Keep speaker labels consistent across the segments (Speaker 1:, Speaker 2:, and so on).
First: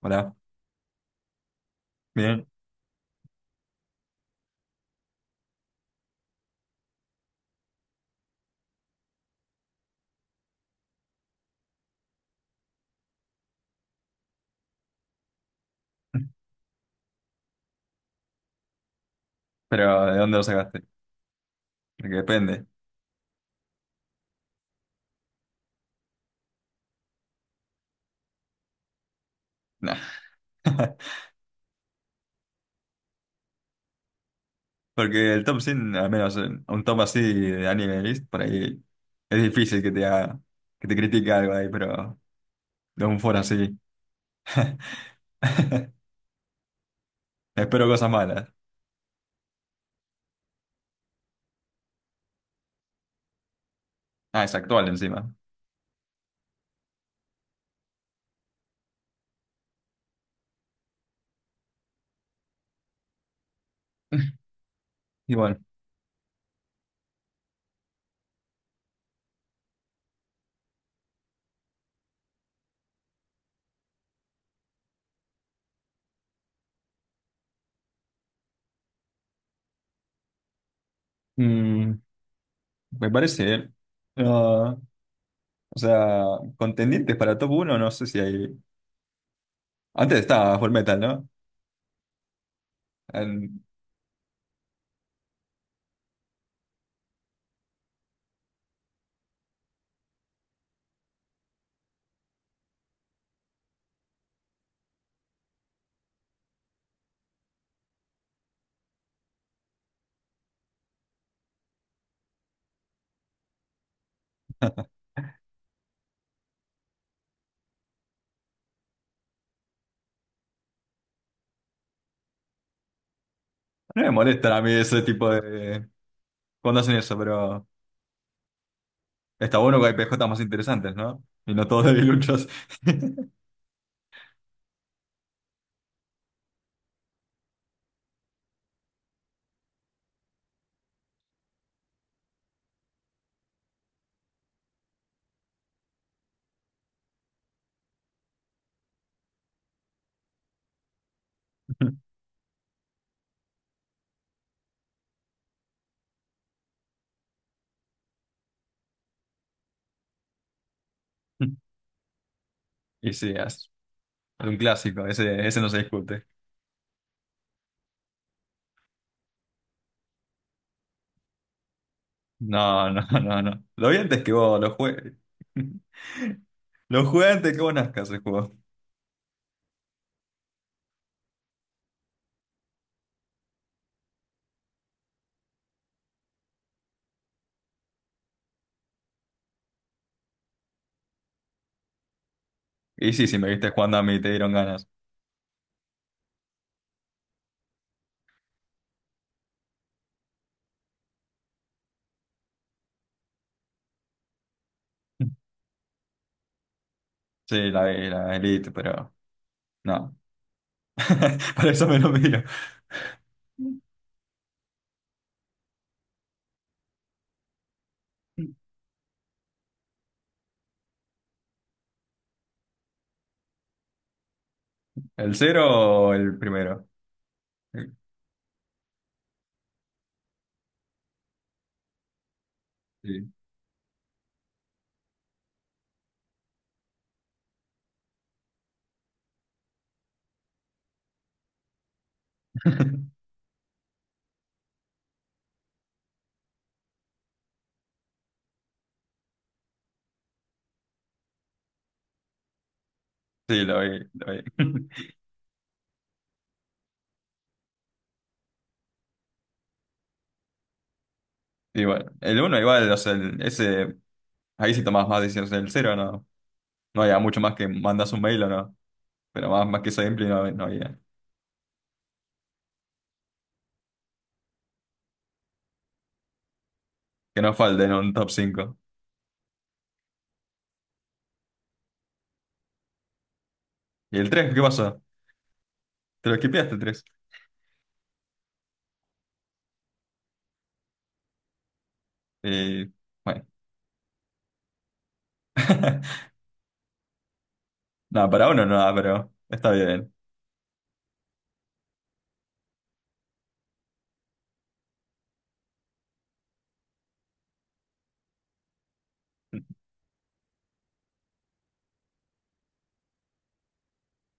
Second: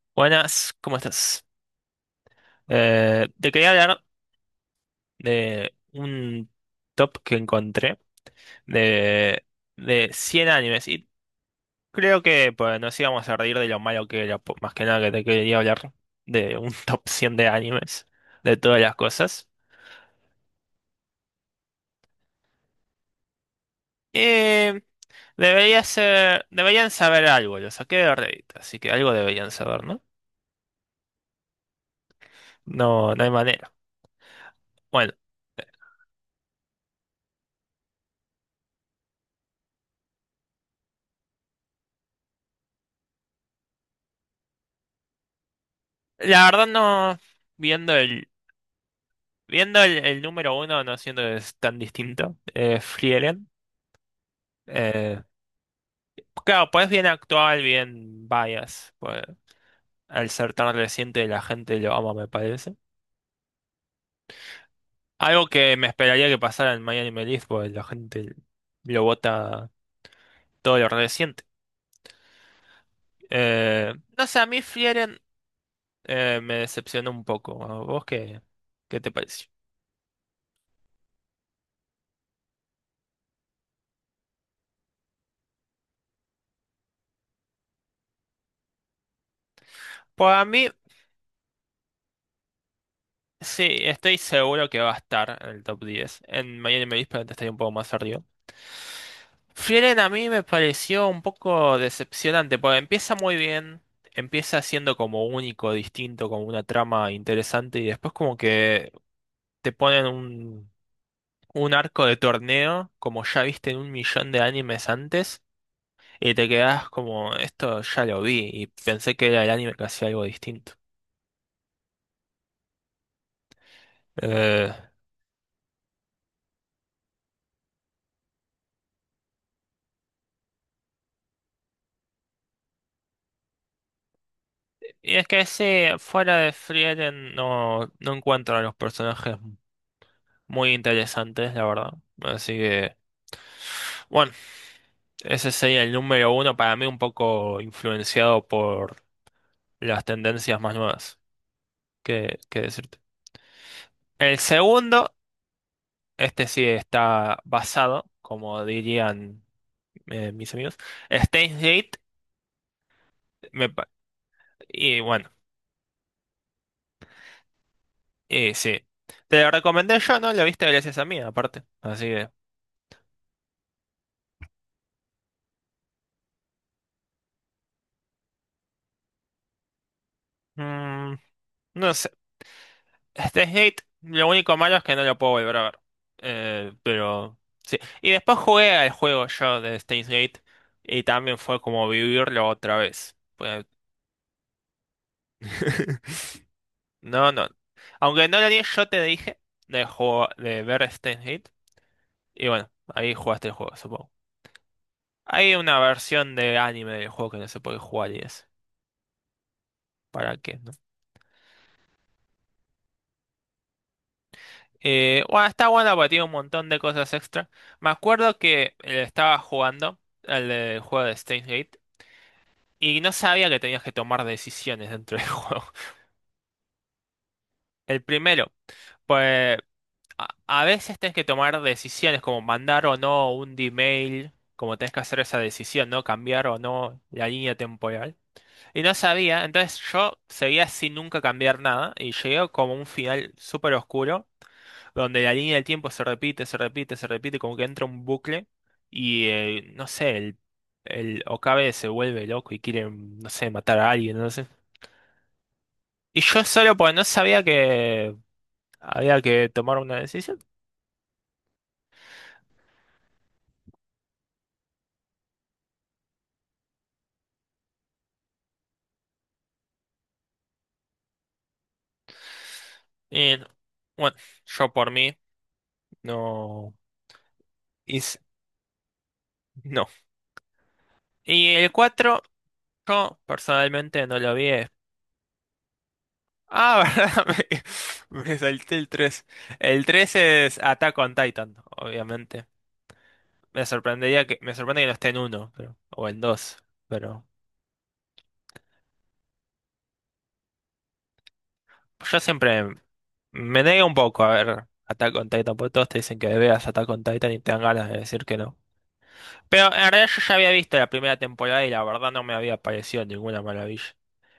Speaker 1: Hola,
Speaker 2: Buenas, ¿cómo estás?
Speaker 1: bien.
Speaker 2: Te quería hablar de un top que encontré de, de 100 animes y creo que pues, nos íbamos a reír de lo malo que era, más que nada que te quería hablar de un top 100 de animes, de todas las cosas.
Speaker 1: Pero ¿de dónde lo sacaste? Porque depende.
Speaker 2: Y debería ser, deberían saber algo, lo saqué de Reddit, así que algo deberían saber,
Speaker 1: Nah.
Speaker 2: ¿no? No, no hay manera. Bueno,
Speaker 1: Porque el top 100, al menos un top así de anime list, por ahí es difícil que te critique algo ahí, pero de un foro así.
Speaker 2: la verdad no,
Speaker 1: Espero
Speaker 2: viendo
Speaker 1: cosas
Speaker 2: el
Speaker 1: malas.
Speaker 2: Viendo el número uno, no siendo es tan distinto, Frieren,
Speaker 1: Ah, es actual encima.
Speaker 2: eh, claro, pues bien actual, bien bias, pues, al ser tan reciente la gente lo ama, me parece.
Speaker 1: Y
Speaker 2: Algo
Speaker 1: bueno,
Speaker 2: que me esperaría que pasara en Miami Melif, pues la gente lo vota todo lo reciente. No sé, a mí Frieren me decepcionó un poco. ¿A ¿Vos qué te pareció?
Speaker 1: mm, me parece. No, o sea, contendientes para top uno no sé si hay. Antes
Speaker 2: Pues a
Speaker 1: estaba
Speaker 2: mí
Speaker 1: Fullmetal, ¿no? En-
Speaker 2: Sí, estoy seguro que va a estar en el top 10. En Miami me probablemente estaría un poco más arriba. Frieren a mí me pareció un poco decepcionante, porque empieza muy bien, empieza siendo como único, distinto, como una trama interesante, y después como que te ponen un arco de torneo, como ya viste en un millón de animes antes, y te quedas como, esto ya lo vi, y pensé que era el anime que hacía algo distinto.
Speaker 1: no me molestan a mí
Speaker 2: Eh,
Speaker 1: ese tipo de. Cuando hacen eso, pero. Está bueno que hay PJ más interesantes, ¿no? Y no todos debiluchos.
Speaker 2: Y es que sí, fuera de Frieren no encuentro a los personajes muy interesantes, la verdad. Así que, bueno, ese sería el número uno para mí un poco influenciado por las tendencias más nuevas. ¿Qué decirte? El segundo, este sí está basado, como dirían mis amigos, Steins Gate.
Speaker 1: Y sí,
Speaker 2: me
Speaker 1: es
Speaker 2: pa-
Speaker 1: es un
Speaker 2: y
Speaker 1: clásico,
Speaker 2: bueno,
Speaker 1: ese no se discute.
Speaker 2: y sí. Te lo recomendé yo, ¿no? Lo viste gracias a mí, aparte. Así que.
Speaker 1: No, no, no, no. Lo vi antes que vos, lo jugué. Lo jugué antes que vos nazcas el juego.
Speaker 2: mm, no sé. Este Gate, lo único malo es que no lo puedo volver a ver. Pero sí. Y después jugué al juego yo de Steins Gate y también fue como vivirlo otra
Speaker 1: Y
Speaker 2: vez.
Speaker 1: sí, si me viste jugando a mí, te dieron ganas.
Speaker 2: No, no. Aunque no lo di, yo te dije de, juego, de ver Steins Gate. Y bueno, ahí jugaste el juego, supongo. Hay una versión de anime del juego que no se
Speaker 1: Sí,
Speaker 2: puede
Speaker 1: la vi,
Speaker 2: jugar y
Speaker 1: la
Speaker 2: es.
Speaker 1: Elite, pero no.
Speaker 2: ¿Para qué? ¿No?
Speaker 1: Para eso me lo miro.
Speaker 2: Bueno, está bueno porque tiene un montón de cosas extra. Me acuerdo que estaba jugando juego de Steins Gate. Y no sabía que tenías que tomar decisiones dentro del
Speaker 1: ¿El
Speaker 2: juego.
Speaker 1: cero o el primero?
Speaker 2: El primero, pues a veces tenés que tomar decisiones como mandar o
Speaker 1: Sí,
Speaker 2: no un D-mail, como tenés que hacer esa decisión, ¿no? Cambiar o no la línea temporal. Y no sabía, entonces yo seguía sin nunca cambiar nada y llegué como a un final súper oscuro, donde la línea del tiempo se repite, se repite, se repite, como que entra un bucle y no sé, el Okabe se vuelve loco y quiere, no sé,
Speaker 1: sí,
Speaker 2: matar
Speaker 1: lo
Speaker 2: a
Speaker 1: vi,
Speaker 2: alguien, no
Speaker 1: lo
Speaker 2: sé.
Speaker 1: vi.
Speaker 2: Y yo solo porque no sabía que había que tomar una decisión.
Speaker 1: Y bueno, el uno igual, o sea, ese, ahí sí tomás más decisiones. El cero no. No había mucho más que mandas un mail o no. Pero más que esa gameplay no, no había.
Speaker 2: Y no. Bueno, yo por mí no
Speaker 1: Que no falte en un
Speaker 2: hice,
Speaker 1: top cinco.
Speaker 2: no. Y el 4 yo personalmente
Speaker 1: ¿Y
Speaker 2: no
Speaker 1: el
Speaker 2: lo vi.
Speaker 1: tres? ¿Qué pasó? ¿Te lo skipeaste el
Speaker 2: Ah,
Speaker 1: tres?
Speaker 2: verdad, me salté el tres. El tres es Attack on Titan, obviamente.
Speaker 1: Eh, bueno.
Speaker 2: Me sorprende que no esté en 1, o en dos. Pero
Speaker 1: Nada, para uno nada, pero está bien.
Speaker 2: yo siempre me niego un poco a ver Attack on Titan, porque todos te dicen que veas Attack on Titan y te dan ganas de decir que no. Pero en realidad yo ya había visto la primera temporada y la verdad no me había parecido ninguna maravilla.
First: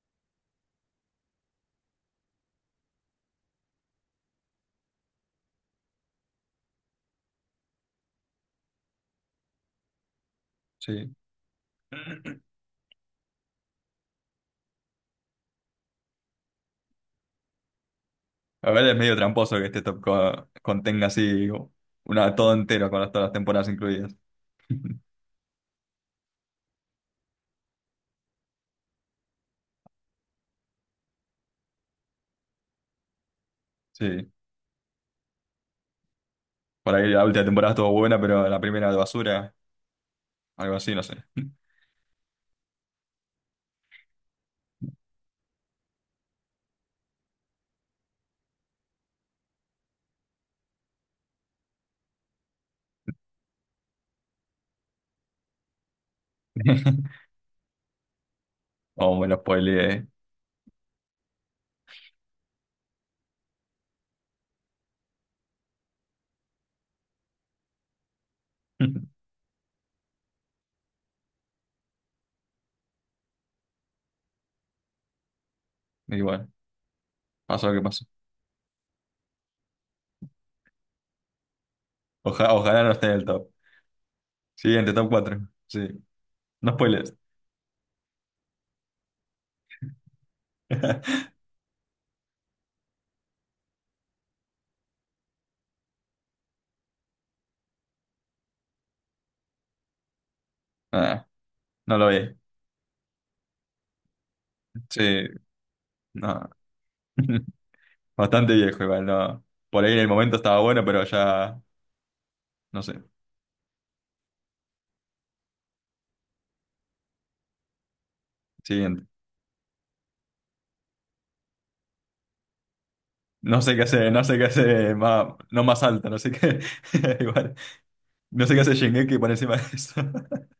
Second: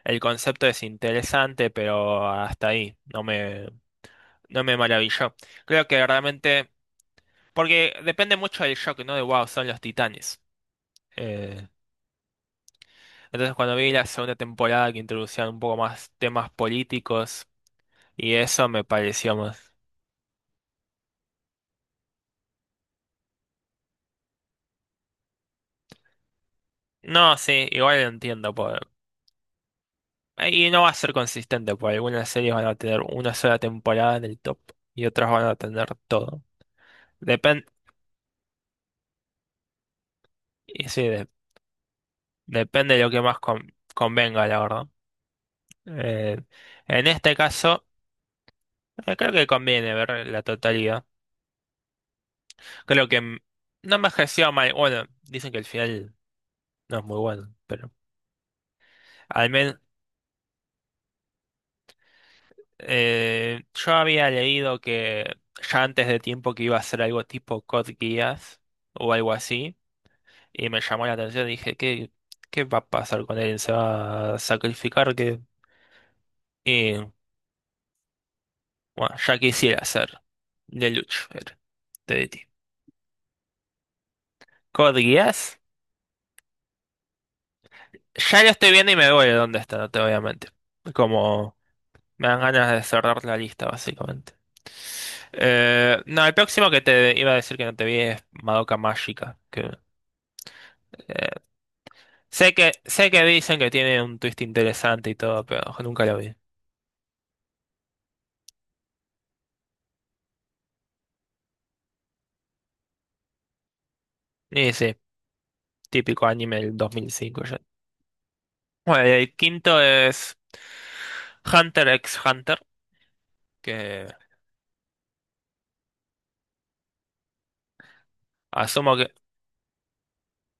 Speaker 2: El concepto es interesante, pero hasta ahí no me maravilló. Creo que realmente, porque depende mucho del shock, ¿no? De wow, son los titanes.
Speaker 1: Sí.
Speaker 2: Eh, entonces cuando vi la segunda temporada que introducían un poco más temas políticos y eso
Speaker 1: A
Speaker 2: me
Speaker 1: ver, es medio
Speaker 2: pareció
Speaker 1: tramposo que
Speaker 2: más.
Speaker 1: este top contenga así una, todo entero con todas las temporadas incluidas.
Speaker 2: No, sí, igual lo entiendo. Por. Y no va a ser consistente, porque algunas series van a tener una sola temporada en
Speaker 1: Sí.
Speaker 2: el top y otras van a tener todo.
Speaker 1: Por ahí la última
Speaker 2: Depen-
Speaker 1: temporada estuvo buena, pero la primera de basura, algo
Speaker 2: Y
Speaker 1: así, no
Speaker 2: sí,
Speaker 1: sé.
Speaker 2: depende de lo que más convenga, la verdad. Eh, en este caso, creo que conviene ver la totalidad. Creo que no me ejerció mal. Bueno, dicen que el final no es muy bueno, pero
Speaker 1: O me lo
Speaker 2: al menos
Speaker 1: spoileé.
Speaker 2: yo había leído que ya antes de tiempo que iba a ser algo tipo Code Geass o algo así, y me llamó la atención. Dije, ¿qué va a pasar con él? ¿Se va a sacrificar? ¿Qué?
Speaker 1: Igual,
Speaker 2: Y
Speaker 1: pasó lo que pasó.
Speaker 2: bueno, ya quisiera ser Lelouch, era, de DT.
Speaker 1: Ojalá no esté en el top. Siguiente, top cuatro.
Speaker 2: ¿Codías?
Speaker 1: Sí. No spoilers.
Speaker 2: Ya lo estoy viendo y me duele dónde está, no te voy a mentir. Como me dan ganas de cerrar la lista, básicamente. No, el próximo que te iba a decir que no te vi es Madoka Mágica. Que,
Speaker 1: Ah,
Speaker 2: eh,
Speaker 1: no lo vi.
Speaker 2: sé que dicen que tiene un twist interesante y
Speaker 1: Sí,
Speaker 2: todo, pero nunca lo vi.
Speaker 1: no. Bastante viejo igual, no. Por ahí en el momento estaba bueno, pero ya, no sé.
Speaker 2: Y sí, típico anime del 2005 ya.
Speaker 1: Siguiente.
Speaker 2: Bueno, y el quinto es Hunter x Hunter,
Speaker 1: No sé qué
Speaker 2: que
Speaker 1: hace, no sé qué hace más, no más alta, no sé qué. Igual. No sé qué hace
Speaker 2: asumo
Speaker 1: Shingeki por encima de eso.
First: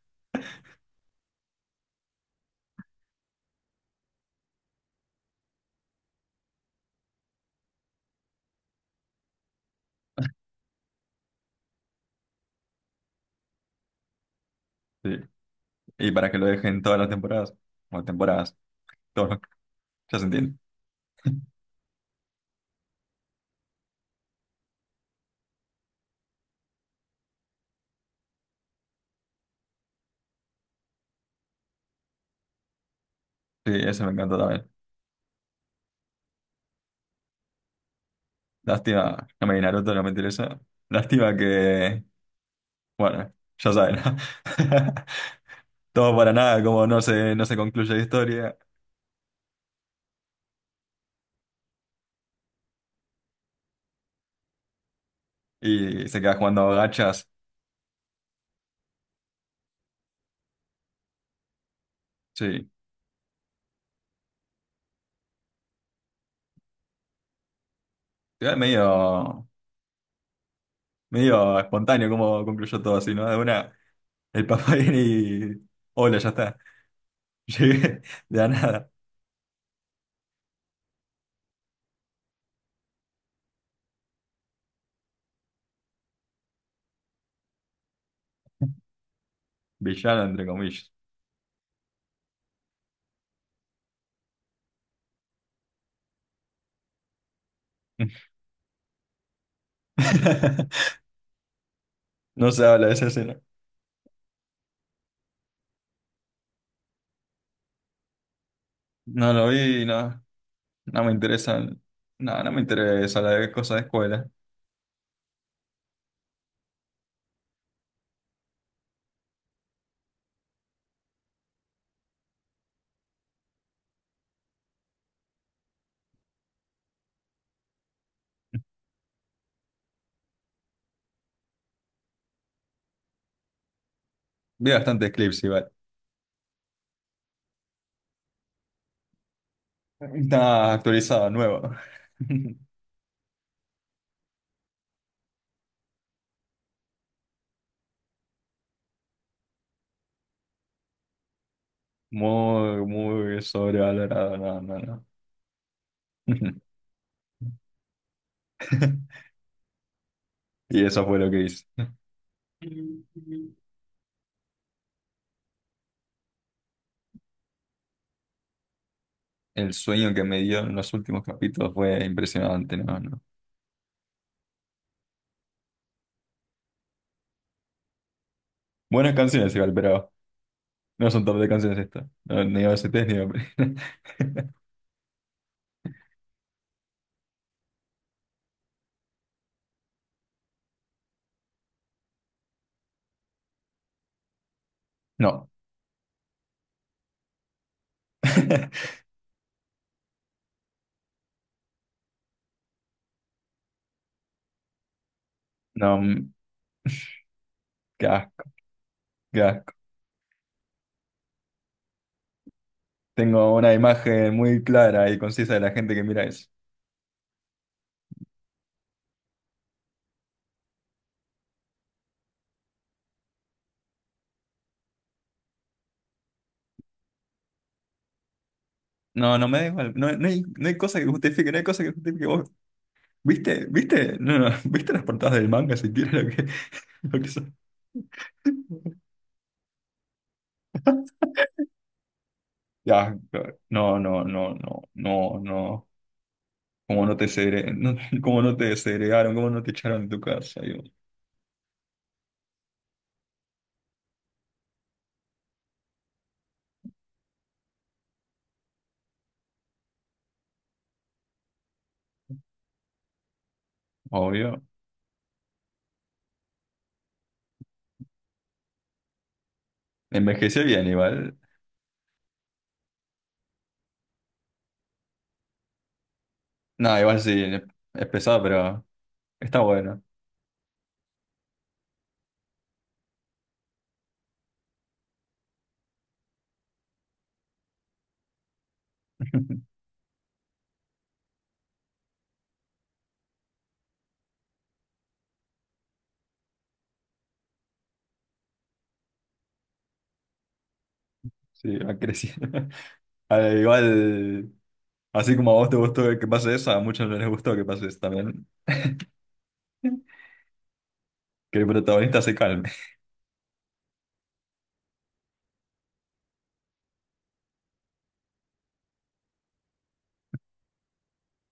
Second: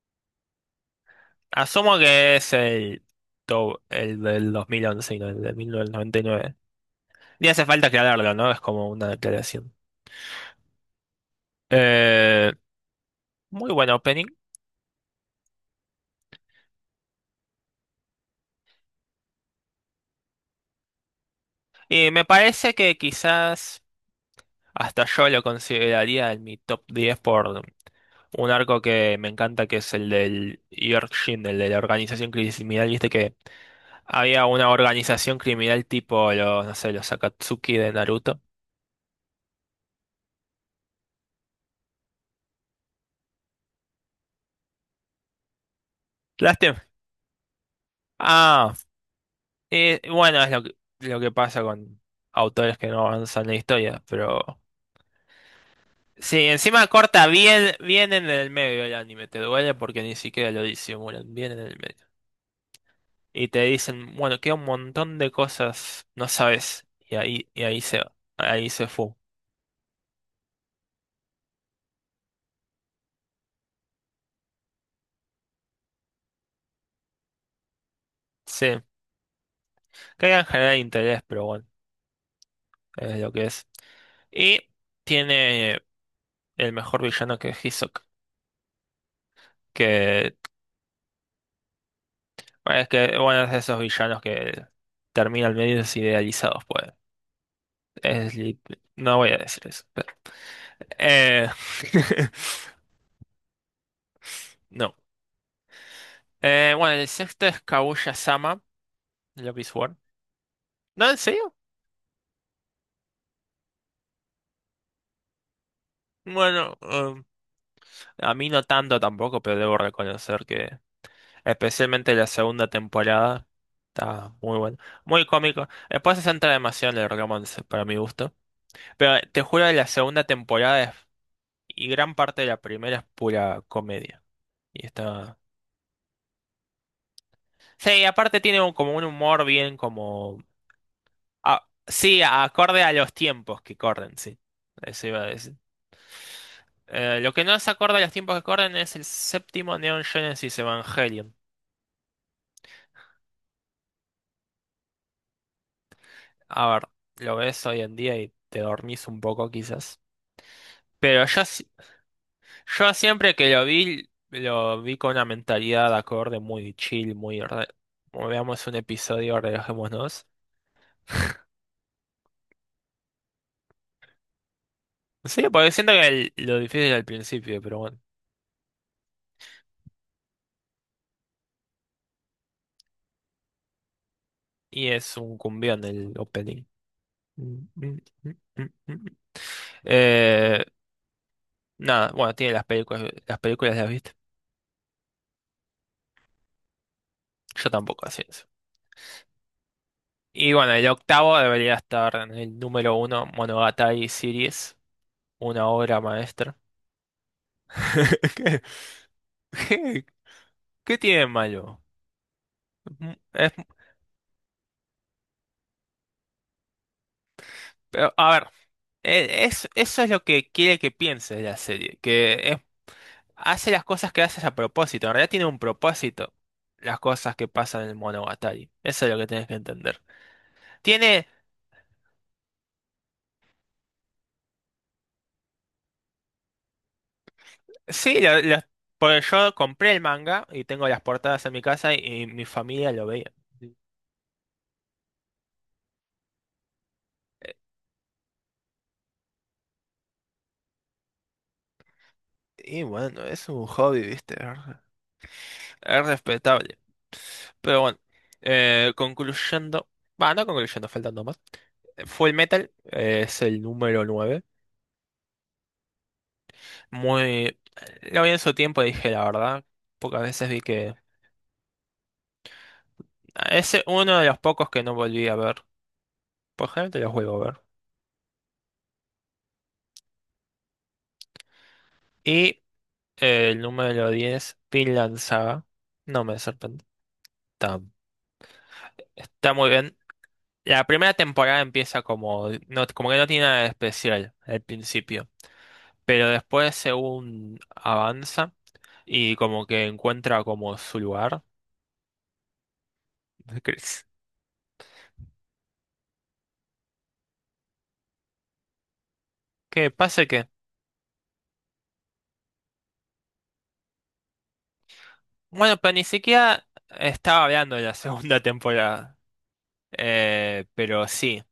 Speaker 2: Asumo que es el del 2011 y no el del 1999. Ni hace falta aclararlo, ¿no? Es como una declaración. Eh, Muy buen opening.
Speaker 1: Sí. Y para que lo dejen todas las temporadas. O temporadas, todos los- ya se entiende.
Speaker 2: Y me parece que quizás hasta yo lo consideraría en mi top 10 por un arco que me encanta, que es el del Yorkshin, el de la organización criminal. Viste que
Speaker 1: Sí, eso me encantó
Speaker 2: había
Speaker 1: también.
Speaker 2: una organización criminal tipo los, no sé, los Akatsuki de Naruto.
Speaker 1: Lástima, no me vi Naruto, no me interesa. Lástima que, bueno, ya saben, ¿no? Todo para nada,
Speaker 2: Lástima.
Speaker 1: como no se concluye la historia
Speaker 2: Ah, bueno, es lo que pasa con autores que no avanzan la historia, pero.
Speaker 1: y se queda
Speaker 2: Sí,
Speaker 1: jugando
Speaker 2: encima
Speaker 1: gachas.
Speaker 2: corta bien, bien en el medio el anime, te duele porque ni siquiera lo disimulan, bien en el medio.
Speaker 1: Sí,
Speaker 2: Y te dicen, bueno, queda un montón de cosas, no sabes,
Speaker 1: igual
Speaker 2: ahí se fue.
Speaker 1: medio espontáneo como concluyó todo así, ¿no? De una, el papá viene y. Hola, ya está. Llegué de la
Speaker 2: Sí,
Speaker 1: nada.
Speaker 2: que en general interés, pero bueno, es lo que es. Y tiene el mejor villano que es Hisoka,
Speaker 1: Villano,
Speaker 2: que
Speaker 1: entre comillas.
Speaker 2: que, bueno, es de esos villanos que terminan medios idealizados, pues. Sleep. No voy a decir eso. Espérate. Eh,
Speaker 1: No se habla de esa escena.
Speaker 2: no. Bueno, el sexto es Kaguya-sama,
Speaker 1: No
Speaker 2: de
Speaker 1: lo
Speaker 2: Love is
Speaker 1: vi,
Speaker 2: War.
Speaker 1: no. No
Speaker 2: ¿No,
Speaker 1: me
Speaker 2: en serio?
Speaker 1: interesan. No, no me interesa la de cosas de escuela.
Speaker 2: Bueno, a mí no tanto tampoco, pero debo reconocer que especialmente la segunda temporada está muy buena. Muy cómico. Después se centra demasiado en el romance, para mi gusto. Pero te juro que la segunda temporada y gran parte de la primera es pura comedia.
Speaker 1: Vi
Speaker 2: Y
Speaker 1: bastantes
Speaker 2: está.
Speaker 1: clips igual.
Speaker 2: Sí, aparte tiene como un humor bien como.
Speaker 1: Está actualizado,
Speaker 2: Ah,
Speaker 1: nuevo.
Speaker 2: sí, acorde a los tiempos que corren, sí. Eso iba a decir. Lo que no es acorde a los tiempos que corren es el séptimo Neon Genesis Evangelion.
Speaker 1: Muy, muy sobrevalorado. No, no, no.
Speaker 2: A ver, lo ves hoy en día y te dormís un poco quizás.
Speaker 1: Y eso fue
Speaker 2: Pero
Speaker 1: lo que
Speaker 2: yo,
Speaker 1: hice.
Speaker 2: yo siempre que lo vi con una mentalidad acorde muy chill, muy, como veamos un episodio,
Speaker 1: El sueño que
Speaker 2: relajémonos.
Speaker 1: me dio en los últimos capítulos fue impresionante, ¿no? No.
Speaker 2: Sí, porque siento que lo difícil al principio, pero bueno.
Speaker 1: Buenas canciones igual, pero no son top de canciones estas. No, ni OSTs ni OP.
Speaker 2: Y es un cumbión el opening. Mm, mm, mm, mm, mm. Eh, Nada, bueno, tiene las películas, las películas las viste.
Speaker 1: No.
Speaker 2: Yo tampoco, así es. Y bueno, el octavo debería estar en el número uno, Monogatari Series, una
Speaker 1: No,
Speaker 2: obra maestra.
Speaker 1: qué asco,
Speaker 2: ¿Qué,
Speaker 1: qué asco.
Speaker 2: qué qué tiene de malo? Mm, es-
Speaker 1: Tengo una imagen muy clara y concisa de la gente que mira eso.
Speaker 2: pero, a ver, eso es lo que quiere que piense la serie, que hace las cosas que haces a propósito, en realidad tiene un propósito las cosas que pasan en Monogatari, eso es lo que
Speaker 1: No, no
Speaker 2: tienes que
Speaker 1: me da igual.
Speaker 2: entender.
Speaker 1: No, no hay cosa que
Speaker 2: Tiene
Speaker 1: justifique, no hay cosa que justifique. ¿Vos viste? ¿Viste? No, no. ¿Viste las portadas del manga siquiera lo que, lo que son?
Speaker 2: Sí, porque yo compré el manga y tengo las portadas en mi casa y mi familia lo
Speaker 1: Ya,
Speaker 2: veía.
Speaker 1: claro. No, no, no, no, no, no. ¿Cómo no te segre... no, ¿cómo no te desegregaron? ¿Cómo no te echaron de tu casa? Yo,
Speaker 2: Y bueno, es un hobby, ¿viste? Es respetable. Pero bueno, concluyendo, va, no concluyendo, faltando más. Full Metal es el número 9.
Speaker 1: obvio.
Speaker 2: Muy. Lo vi en su tiempo, dije la verdad. Pocas veces vi
Speaker 1: Envejeció bien,
Speaker 2: que.
Speaker 1: igual.
Speaker 2: Es uno de los pocos que no volví a ver. Por
Speaker 1: No,
Speaker 2: generalmente los
Speaker 1: igual
Speaker 2: vuelvo
Speaker 1: sí,
Speaker 2: a ver.
Speaker 1: es pesado, pero está bueno.
Speaker 2: Y el número 10, Vinland Saga. No me sorprende. Está, está muy bien. La primera temporada empieza como, no, como que no tiene nada de especial al principio, pero después según avanza y como que encuentra como su lugar.
Speaker 1: Sí, ha crecido. A ver,
Speaker 2: ¿Crees?
Speaker 1: igual, así como a vos te gustó que pase eso, a muchos no les gustó que pase eso también.
Speaker 2: ¿Qué pasa que?
Speaker 1: Que el protagonista se calme.
Speaker 2: Bueno, pero ni siquiera estaba hablando de la segunda temporada. Pero sí,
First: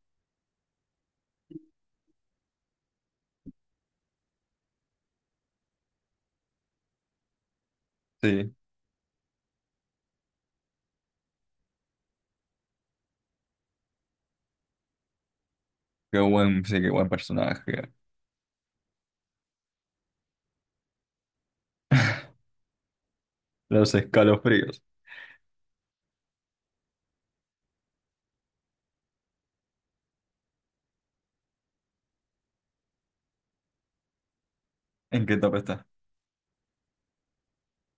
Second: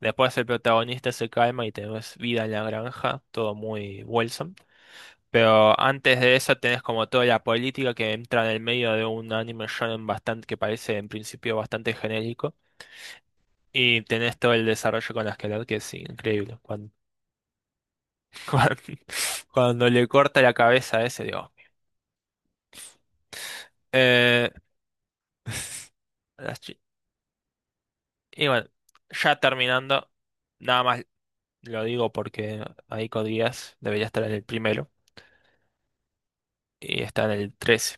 Speaker 2: después el protagonista se calma y tenemos vida en la granja, todo muy Wilson. Pero antes de eso tenés como toda la política que entra en
Speaker 1: Sí,
Speaker 2: el medio de un anime shonen bastante que parece en principio bastante genérico. Y tenés todo el desarrollo con la Esquelet, que es increíble.
Speaker 1: sí, qué
Speaker 2: Cuando,
Speaker 1: buen personaje.
Speaker 2: cuando, cuando le corta la cabeza a ese, digo.
Speaker 1: Los
Speaker 2: Eh,
Speaker 1: escalofríos.
Speaker 2: las chi- y bueno, ya terminando, nada más lo digo porque Aiko Díaz debería estar en el primero
Speaker 1: ¿En qué top está?
Speaker 2: y está en el 13.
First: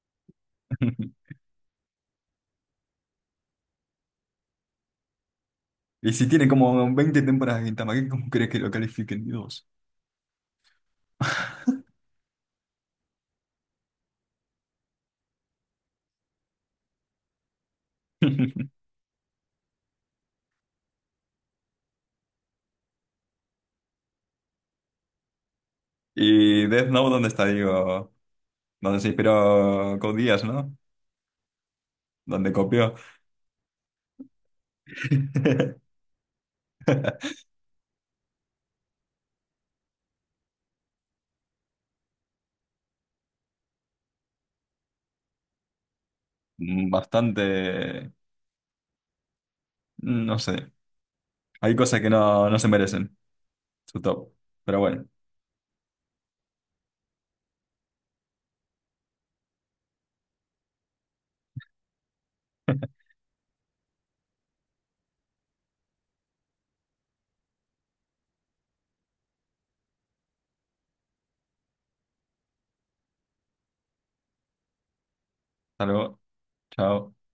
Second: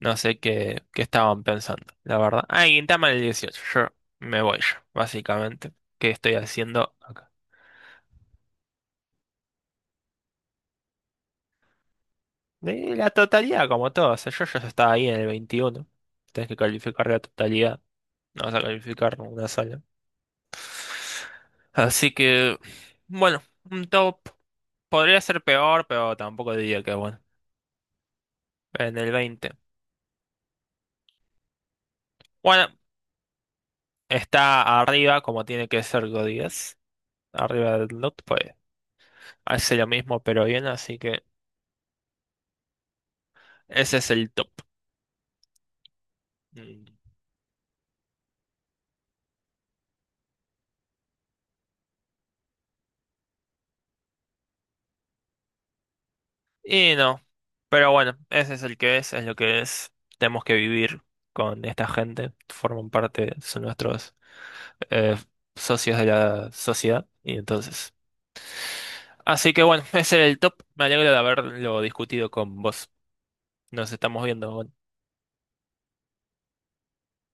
Speaker 2: No sé qué estaban pensando, la verdad. Ah, Gintama en el 18. Yo me voy yo, básicamente. ¿Qué
Speaker 1: Y si
Speaker 2: estoy
Speaker 1: tiene como
Speaker 2: haciendo
Speaker 1: 20
Speaker 2: acá?
Speaker 1: temporadas de Gintama, ¿cómo crees que lo califiquen? Dios.
Speaker 2: De la totalidad, como todo. O sea, yo ya estaba ahí en el 21. Tienes que calificar la totalidad. No vas a calificar una sola. Así que, bueno, un top. Podría ser peor, pero tampoco
Speaker 1: Y
Speaker 2: diría
Speaker 1: Death
Speaker 2: que
Speaker 1: Note,
Speaker 2: bueno.
Speaker 1: ¿dónde está? Digo,
Speaker 2: En
Speaker 1: donde se
Speaker 2: el 20.
Speaker 1: inspiró Code Geass, ¿no? Donde
Speaker 2: Bueno,
Speaker 1: copió.
Speaker 2: está arriba, como tiene que ser Godías. Arriba del not, pues hace lo mismo, pero bien. Así que ese es el top. Mm.
Speaker 1: Bastante, no sé. Hay cosas que no se merecen su top. Pero bueno,
Speaker 2: Y no, pero bueno, ese es el que es lo que es. Tenemos que vivir con esta gente, forman parte, son nuestros eh, socios de la sociedad, y entonces. Así que bueno, ese era el top. Me alegro de haberlo discutido con vos. Nos estamos viendo, bueno.
Speaker 1: hasta luego. Chao.